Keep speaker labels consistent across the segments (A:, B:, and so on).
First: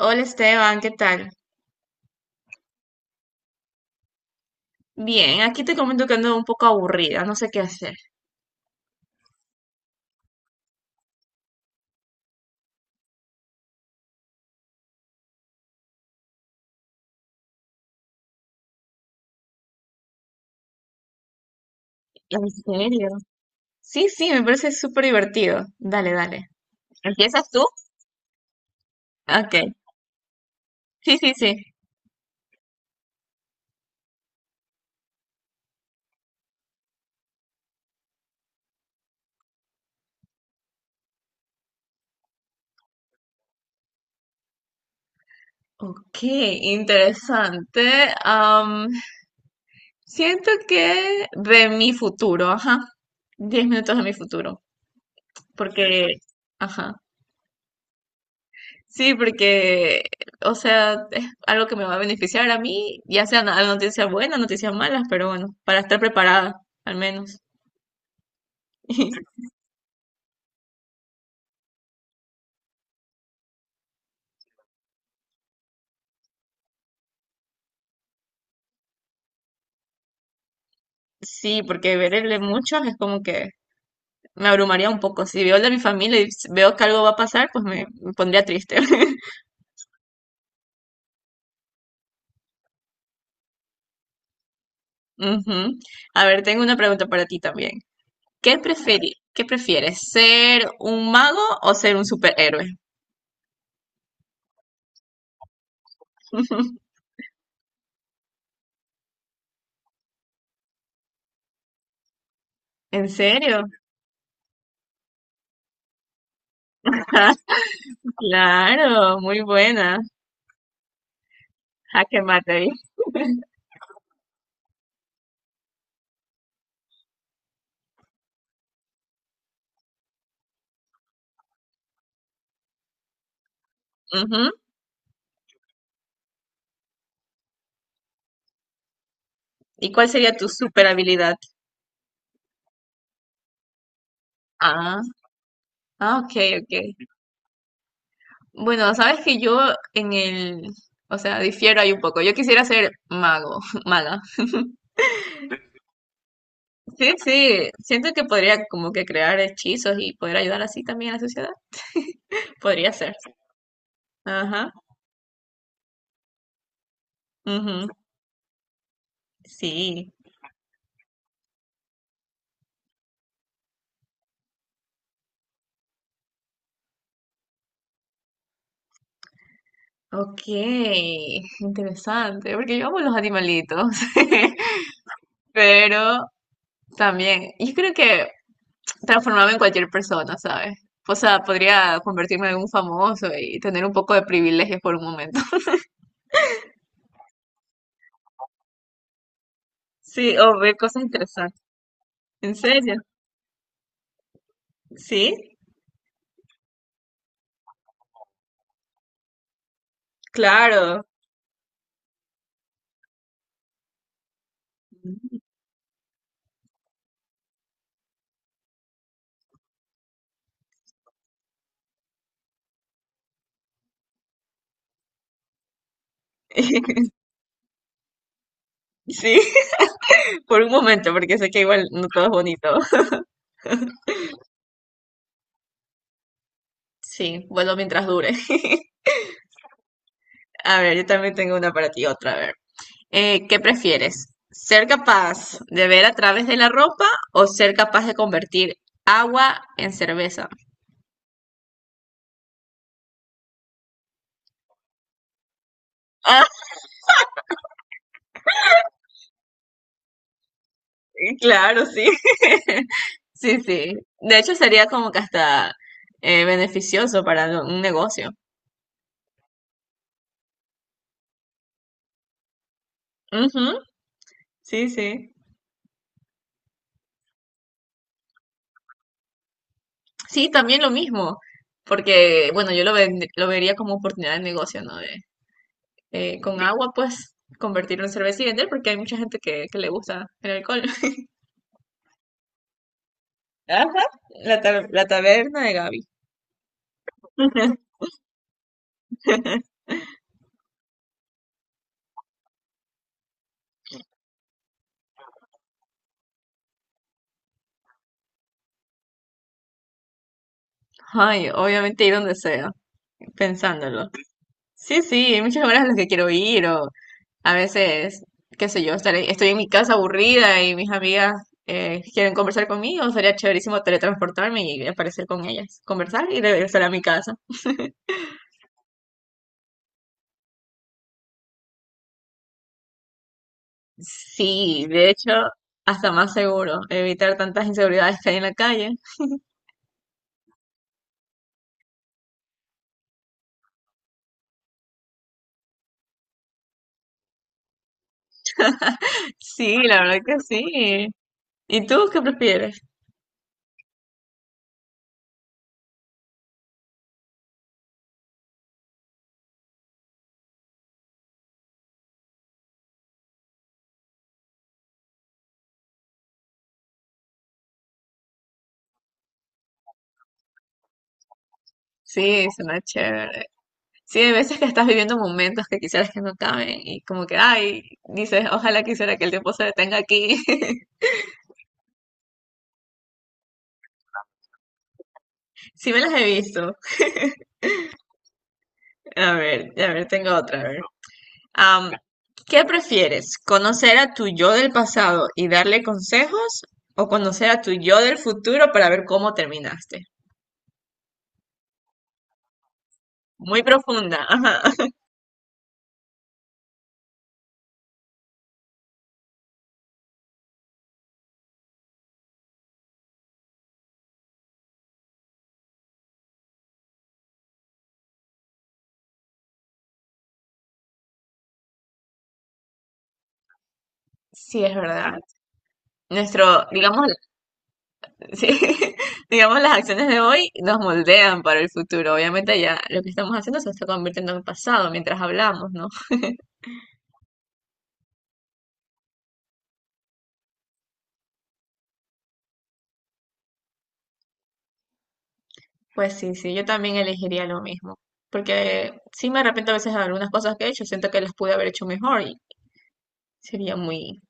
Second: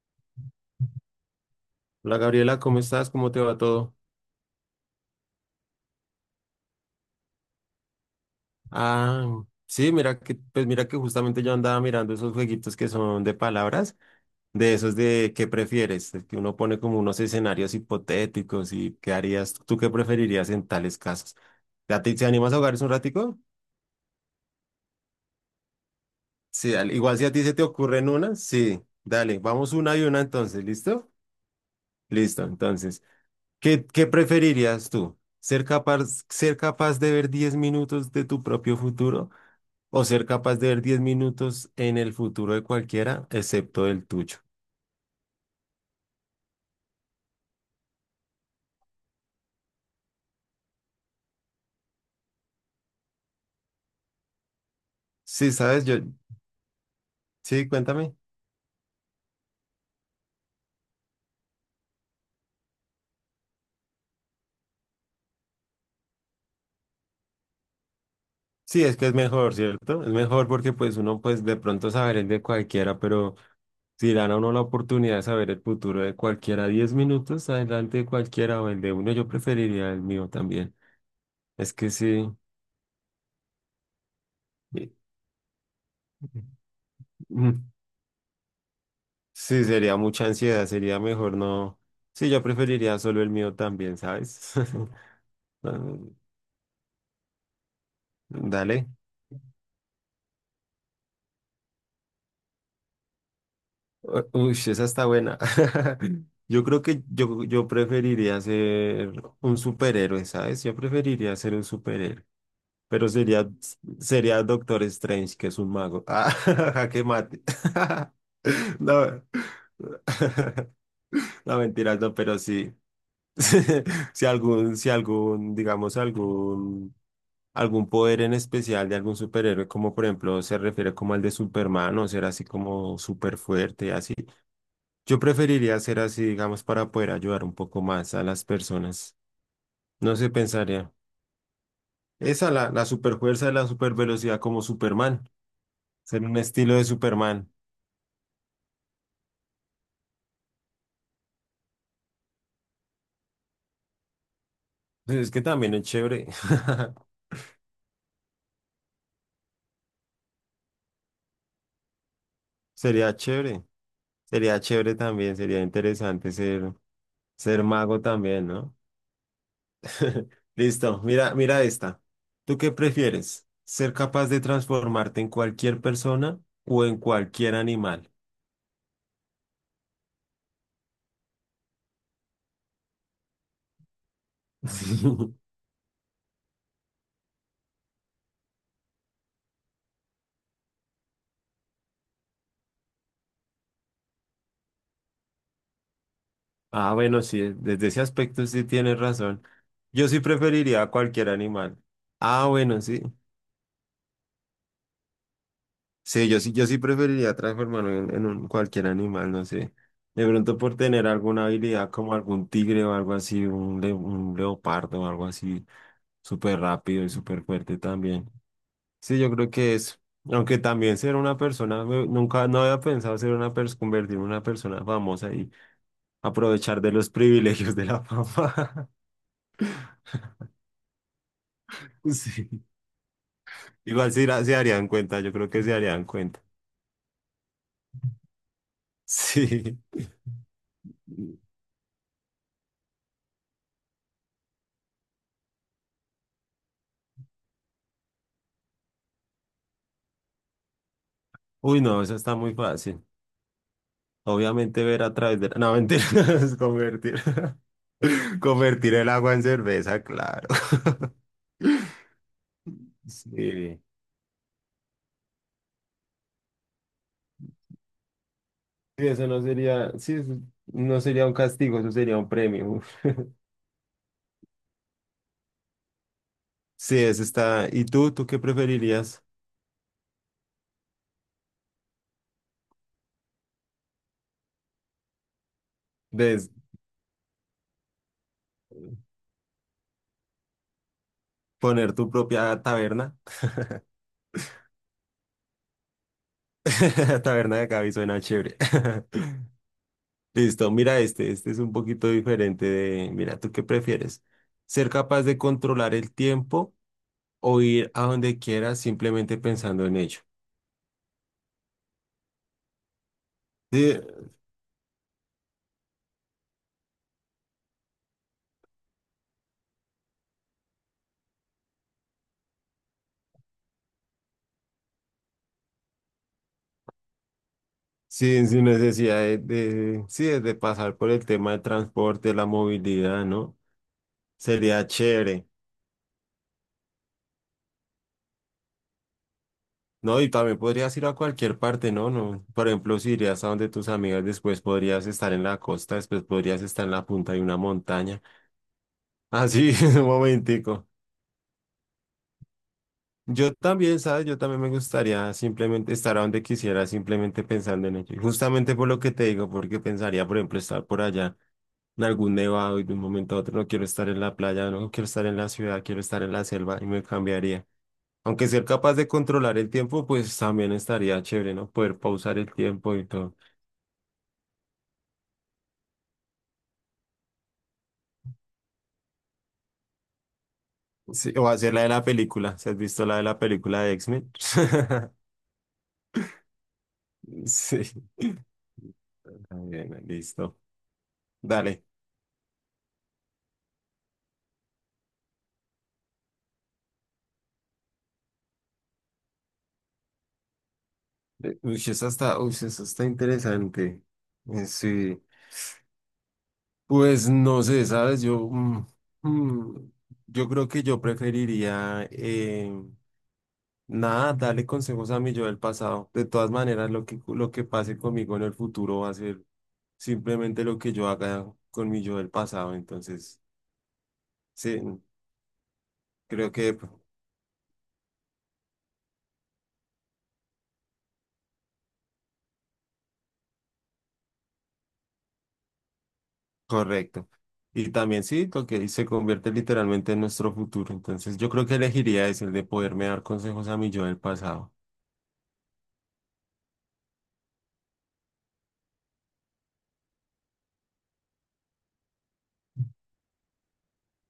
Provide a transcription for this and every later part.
A: Hola Esteban, ¿qué tal?
B: Hola Gabriela, ¿cómo estás? ¿Cómo te va todo?
A: Bien, aquí te comento que ando un poco aburrida, no sé qué hacer.
B: Ah, sí, mira que, pues mira que justamente yo andaba mirando esos jueguitos que son de palabras, de esos de ¿qué prefieres? Que uno pone como unos escenarios hipotéticos y ¿qué harías? ¿Tú qué preferirías en tales casos? ¿A ti te
A: ¿En
B: animas a jugar un
A: serio?
B: ratico?
A: Sí, sí, me parece súper divertido. Dale, dale.
B: Sí, dale. Igual si a ti
A: ¿Empiezas
B: se te
A: tú?
B: ocurren una, sí, dale,
A: Ok.
B: vamos una y una entonces, ¿listo?
A: Sí, sí, sí.
B: Listo, entonces, ¿qué preferirías tú? ¿Ser capaz de ver 10 minutos de tu propio futuro o ser capaz de ver 10 minutos en el futuro de cualquiera, excepto el tuyo?
A: Ok, interesante. Siento que de mi futuro, ajá. 10 minutos de mi futuro.
B: Sí, sabes, yo,
A: Porque, ajá.
B: sí, cuéntame.
A: Sí, porque, o sea, es algo que me va a beneficiar a mí, ya sea una noticia buena, noticias malas, pero bueno, para estar preparada, al menos.
B: Sí, es que es mejor, ¿cierto? Es mejor porque pues uno de pronto saber el de cualquiera, pero si dan a uno la oportunidad de saber el futuro de cualquiera, 10 minutos adelante de cualquiera o el de uno, yo preferiría el mío también.
A: Sí,
B: Es que
A: porque ver
B: sí,
A: el de muchos es como que me abrumaría
B: eh,
A: un poco. Si veo el de mi familia y veo que algo va a pasar, pues
B: mm,
A: me pondría triste.
B: sí, sería mucha ansiedad, sería mejor no. Sí, yo preferiría solo el mío también, ¿sabes? Ah,
A: Ujú. A ver, tengo una pregunta para ti también. ¿Qué
B: dale.
A: qué prefieres? ¿Ser un mago o ser un superhéroe?
B: Uy, esa está buena. Yo creo que yo preferiría ser un superhéroe, ¿sabes? Yo preferiría ser un superhéroe. Pero
A: ¿En
B: sería,
A: serio?
B: sería Doctor Strange, que es un mago. Ah, jaque
A: Ah,
B: mate.
A: claro,
B: No,
A: muy buena.
B: no mentiras, no,
A: Jaque
B: pero
A: mate ahí.
B: sí. Si algún, si algún, digamos, algún, algún poder en especial de algún superhéroe, como por ejemplo se refiere como al de Superman, o ser así como súper fuerte, así.
A: Ujú.
B: Yo preferiría hacer así, digamos, para poder ayudar un poco más a las personas.
A: ¿Y cuál
B: No se
A: sería tu super
B: pensaría.
A: habilidad?
B: Esa, la superfuerza y la supervelocidad como
A: Ah,
B: Superman.
A: ah,
B: Ser
A: ok,
B: un estilo de
A: ok.
B: Superman.
A: Bueno, sabes que yo en el, o sea, difiero ahí un poco. Yo quisiera ser mago, maga.
B: Pues es que también es chévere.
A: Sí, sí, siento que podría como que crear hechizos y poder ayudar así también a la sociedad. Podría ser.
B: Sería chévere. Sería
A: Ajá.
B: chévere también. Sería interesante ser, ser
A: Ujú,
B: mago también, ¿no?
A: sí.
B: Listo. Mira, mira esta. ¿Tú qué prefieres? ¿Ser capaz de transformarte en cualquier persona o en cualquier animal?
A: Ok, interesante, porque yo amo los animalitos, pero también, yo creo que transformarme en cualquier persona, ¿sabes? O sea, podría convertirme en un famoso y tener un poco de privilegios por un momento.
B: Ah, bueno, sí, desde ese aspecto sí tienes razón. Yo sí
A: Sí, o ver
B: preferiría a
A: cosas
B: cualquier
A: interesantes.
B: animal. Ah,
A: ¿En
B: bueno,
A: serio?
B: sí.
A: Sí,
B: Sí, yo sí preferiría transformarme en cualquier animal, no sé. De pronto por
A: claro.
B: tener alguna habilidad como algún tigre o algo así, un, un leopardo o algo así, súper rápido y súper fuerte también. Sí, yo creo que es. Aunque también ser una persona, nunca, no había pensado ser una persona, convertirme en una persona famosa y aprovechar de los privilegios de la fama.
A: Sí, por un momento, porque sé que igual no todo es
B: Sí.
A: bonito.
B: Igual sí se darían cuenta, yo creo que se darían cuenta.
A: Sí, bueno, mientras dure.
B: Sí.
A: A ver, yo también tengo una para ti, otra, a ver. ¿Qué prefieres? ¿Ser capaz de ver a través de la ropa o ser capaz de convertir agua en cerveza?
B: Uy, no, eso está muy fácil. Obviamente ver a través de no, mentira,
A: Ah,
B: es convertir. Convertir el agua en cerveza, claro.
A: claro, sí. Sí,
B: Sí.
A: sí. De hecho, sería como que hasta beneficioso para un negocio.
B: Sí, eso no sería, sí, eso no sería un castigo, eso sería un premio. Uf.
A: Ujú, sí, sí.
B: Sí, eso está. ¿Y tú qué preferirías?
A: Sí, también lo mismo, porque bueno, yo lo vería como oportunidad de negocio, ¿no? De,
B: ¿De
A: con agua, pues, convertirlo en cerveza y vender, porque hay mucha gente que le gusta el alcohol.
B: poner tu propia taberna?
A: Ajá, la taberna de Gaby.
B: Taberna de Cavi suena chévere. Listo, mira este, este es un poquito diferente de, mira, ¿tú qué prefieres? ¿Ser capaz de controlar el tiempo o ir a donde quieras simplemente pensando en ello?
A: Ay, obviamente ir donde sea,
B: Sí,
A: pensándolo. Sí, sí, hay muchas horas a las que quiero ir, o a veces, qué sé yo, estaré, estoy en mi casa aburrida y mis amigas quieren conversar conmigo, sería chéverísimo teletransportarme y aparecer con ellas, conversar y regresar a mi casa.
B: sí sin necesidad de sí, de pasar por el tema del transporte, la movilidad, ¿no?
A: Sí,
B: Sería
A: de hecho,
B: chévere,
A: hasta más seguro, evitar tantas inseguridades que hay en la calle.
B: ¿no? Y también podrías ir a cualquier parte, ¿no? No, por ejemplo, si irías a donde tus amigas, después podrías estar en la costa, después podrías estar en la punta de una montaña. Así,
A: Sí, la
B: un
A: verdad que
B: momentico.
A: sí. ¿Y tú qué prefieres?
B: Yo también, ¿sabes? Yo también me gustaría simplemente estar a donde quisiera, simplemente pensando en ello. Y justamente por lo que te digo, porque pensaría, por ejemplo, estar por allá en algún nevado y de un momento a otro no quiero estar en la playa, no quiero estar en la ciudad, quiero estar en la selva y me cambiaría. Aunque ser capaz de controlar el tiempo, pues también estaría chévere, ¿no? Poder pausar
A: Sí,
B: el
A: suena
B: tiempo y todo.
A: chévere. Sí, hay veces que estás viviendo momentos que quisieras que no acaben y como que, ay, dices, ojalá quisiera que el tiempo se detenga aquí.
B: Sí, o hacer la de la película. ¿Se has visto la de la película de X-Men?
A: Sí me las he visto.
B: Sí. Está
A: A
B: bien,
A: ver, tengo
B: listo.
A: otra, a ver.
B: Dale.
A: Am, ¿Qué prefieres? ¿Conocer a tu yo del pasado y darle consejos o conocer a tu yo del futuro para ver cómo terminaste?
B: Uy, esa está
A: Muy
B: interesante.
A: profunda, ajá.
B: Sí, pues no sé, ¿sabes? Yo, mm, yo creo que yo preferiría, nada, darle consejos a mi yo del pasado. De todas maneras, lo que pase conmigo en el futuro va a ser simplemente lo que yo haga con mi yo del pasado. Entonces,
A: Sí, es
B: sí,
A: verdad.
B: creo
A: Nuestro,
B: que
A: digamos, sí, digamos, las acciones de hoy nos moldean para el futuro. Obviamente ya lo que estamos haciendo se está convirtiendo en pasado mientras hablamos, ¿no?
B: correcto. Y también sí, lo que se convierte literalmente en nuestro futuro. Entonces, yo creo que elegiría es el de poderme dar consejos a mi yo del pasado.
A: Pues sí, sí, yo también elegiría lo mismo. Porque sí me arrepiento a veces de algunas cosas que he hecho, siento que las pude haber hecho mejor y sería muy,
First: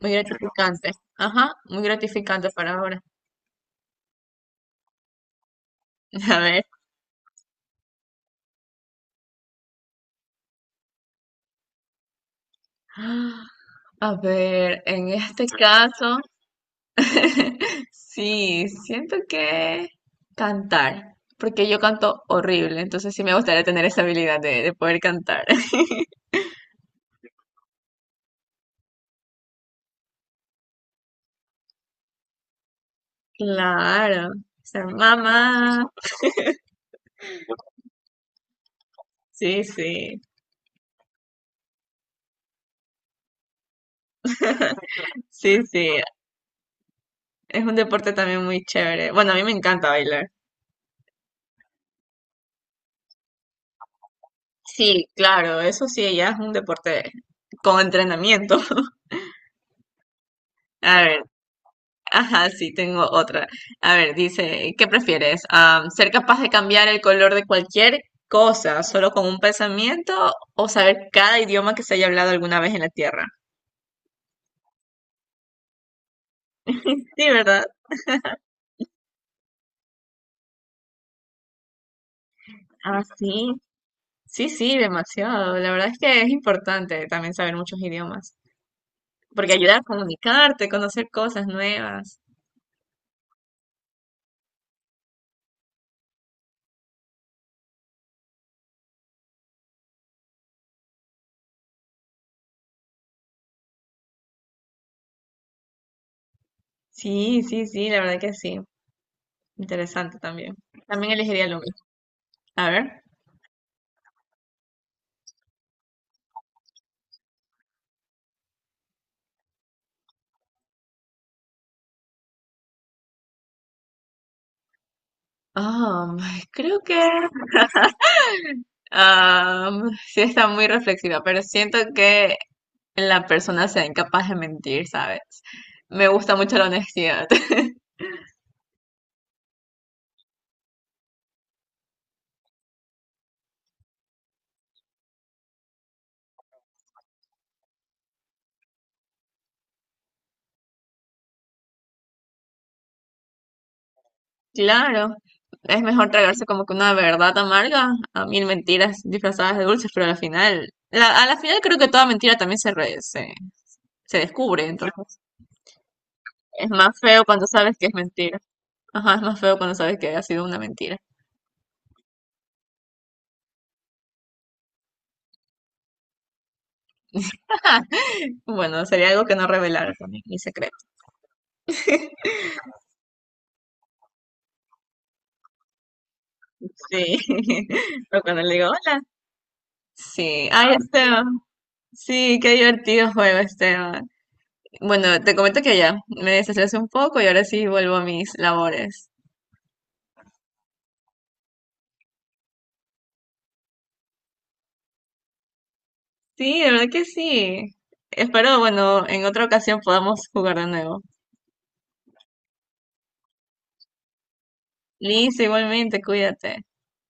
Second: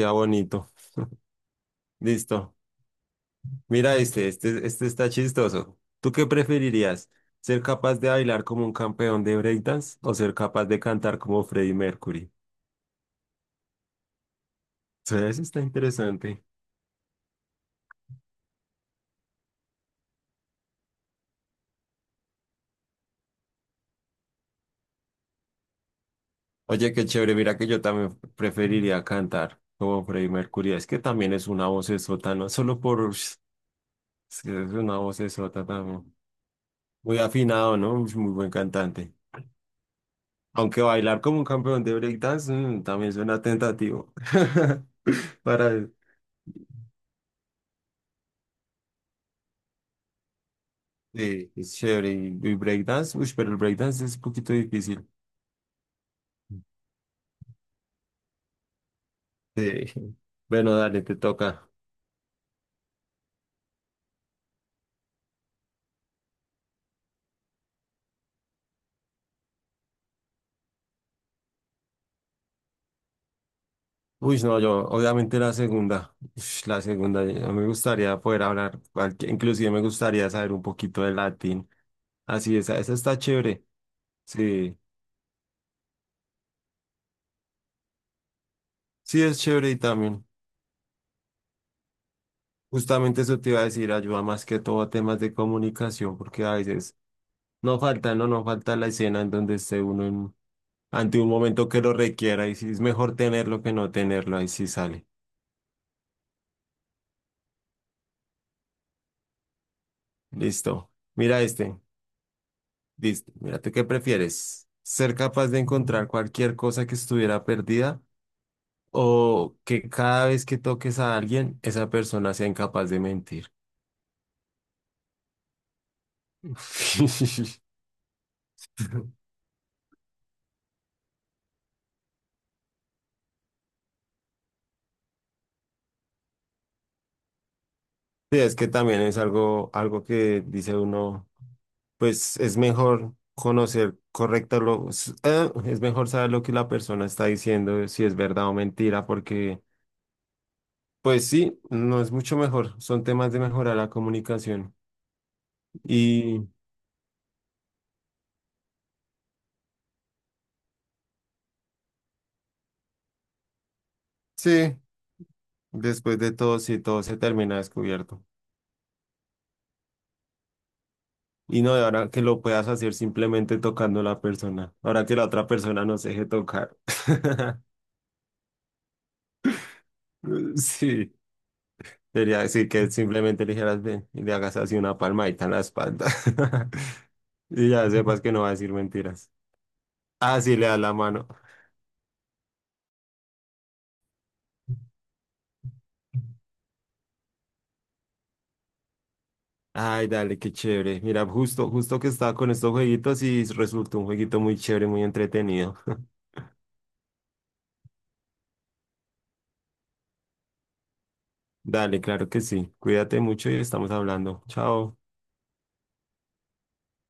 A: muy
B: bonito.
A: gratificante. Ajá, muy gratificante
B: Listo.
A: para ahora.
B: Mira este, este está chistoso. ¿Tú qué
A: A ver,
B: preferirías? ¿Ser capaz de bailar como un campeón de breakdance o ser capaz de cantar como Freddie Mercury?
A: a ver, en
B: Sí, eso
A: este
B: está
A: caso.
B: interesante.
A: Sí, siento que cantar, porque yo canto horrible, entonces sí me gustaría tener esa habilidad de poder cantar.
B: Oye, qué chévere. Mira que yo también preferiría cantar como Freddie Mercury. Es que también es una vocesota, no solo por... ush,
A: Claro,
B: es que es
A: ser
B: una vocesota
A: mamá.
B: también. Muy afinado, ¿no? Ush, muy buen cantante.
A: Sí, sí,
B: Aunque bailar como un campeón de breakdance también suena tentativo.
A: sí,
B: Para
A: sí. Es un deporte también muy chévere. Bueno, a mí me encanta bailar.
B: sí, es chévere. Y breakdance, uy, pero el breakdance es un poquito
A: Sí,
B: difícil.
A: claro, eso sí, ya es un deporte con entrenamiento.
B: Sí. Bueno,
A: A
B: dale, te
A: ver,
B: toca.
A: ajá, sí, tengo otra. A ver, dice, ¿qué prefieres? Ah, ¿ser capaz de cambiar el color de cualquier cosa solo con un pensamiento o saber cada idioma que se haya hablado alguna vez en la Tierra?
B: Uy, no, yo, obviamente la segunda. Ush, la segunda,
A: Sí,
B: yo
A: ¿verdad?
B: me gustaría poder hablar, inclusive me gustaría saber un poquito de latín. Así, esa
A: Ah,
B: está
A: sí.
B: chévere.
A: Sí,
B: Sí,
A: sí, demasiado. La verdad es que es importante también saber muchos idiomas,
B: sí, es
A: porque
B: chévere
A: ayuda
B: y
A: a
B: también,
A: comunicarte, conocer cosas nuevas.
B: justamente eso te iba a decir, ayuda más que todo a temas de comunicación, porque a veces no falta, no falta la escena en donde esté uno ante un momento que lo requiera y sí es mejor tenerlo que no tenerlo, ahí sí sale.
A: Sí, sí, sí, la verdad que sí. Interesante también.
B: Listo.
A: También
B: Mira
A: elegiría lo
B: este.
A: mismo. A ver.
B: Listo. Mírate, ¿qué prefieres? ¿Ser capaz de encontrar cualquier cosa que estuviera perdida o que cada vez que toques a alguien, esa persona sea incapaz de mentir?
A: Ah, creo que Sí está muy reflexiva, pero siento que la persona sea incapaz de mentir, ¿sabes? Me gusta mucho la honestidad.
B: Sí, es que también es algo, algo que dice uno, pues es mejor conocer correcto lo, es mejor saber lo que la persona está diciendo, si es verdad o mentira, porque pues sí, no es mucho mejor, son temas de mejorar la comunicación.
A: Claro, es mejor tragarse
B: Y
A: como que una verdad amarga a mil mentiras disfrazadas de dulces, pero al final, a la final creo que toda mentira también se descubre,
B: sí,
A: entonces
B: después de todo,
A: es
B: sí,
A: más
B: todo se
A: feo cuando
B: termina
A: sabes que es
B: descubierto.
A: mentira. Ajá, es más feo cuando sabes que ha sido una mentira.
B: Y no de ahora que lo puedas hacer simplemente tocando a la persona. Ahora que la otra persona no se deje tocar.
A: Bueno, sería algo que no revelar también, mi secreto.
B: Sí, sería decir que simplemente le dijeras ven y le hagas así una palmadita en la espalda.
A: Sí.
B: Y ya
A: O
B: sepas que no
A: cuando
B: va a
A: le digo,
B: decir
A: hola.
B: mentiras. Ah,
A: Sí.
B: sí, le
A: Ay,
B: das la mano.
A: Esteban. Sí, qué divertido juego, Esteban. Bueno, te comento que ya me desestresé un poco y ahora sí vuelvo a mis labores.
B: Ay, dale, qué chévere. Mira, justo, justo que estaba con estos jueguitos y resultó un jueguito muy chévere, muy entretenido.
A: Sí, de verdad que sí. Espero, bueno, en otra ocasión podamos jugar de nuevo.
B: Dale, claro que sí. Cuídate mucho y estamos hablando. Chao.
A: Liz, igualmente, cuídate.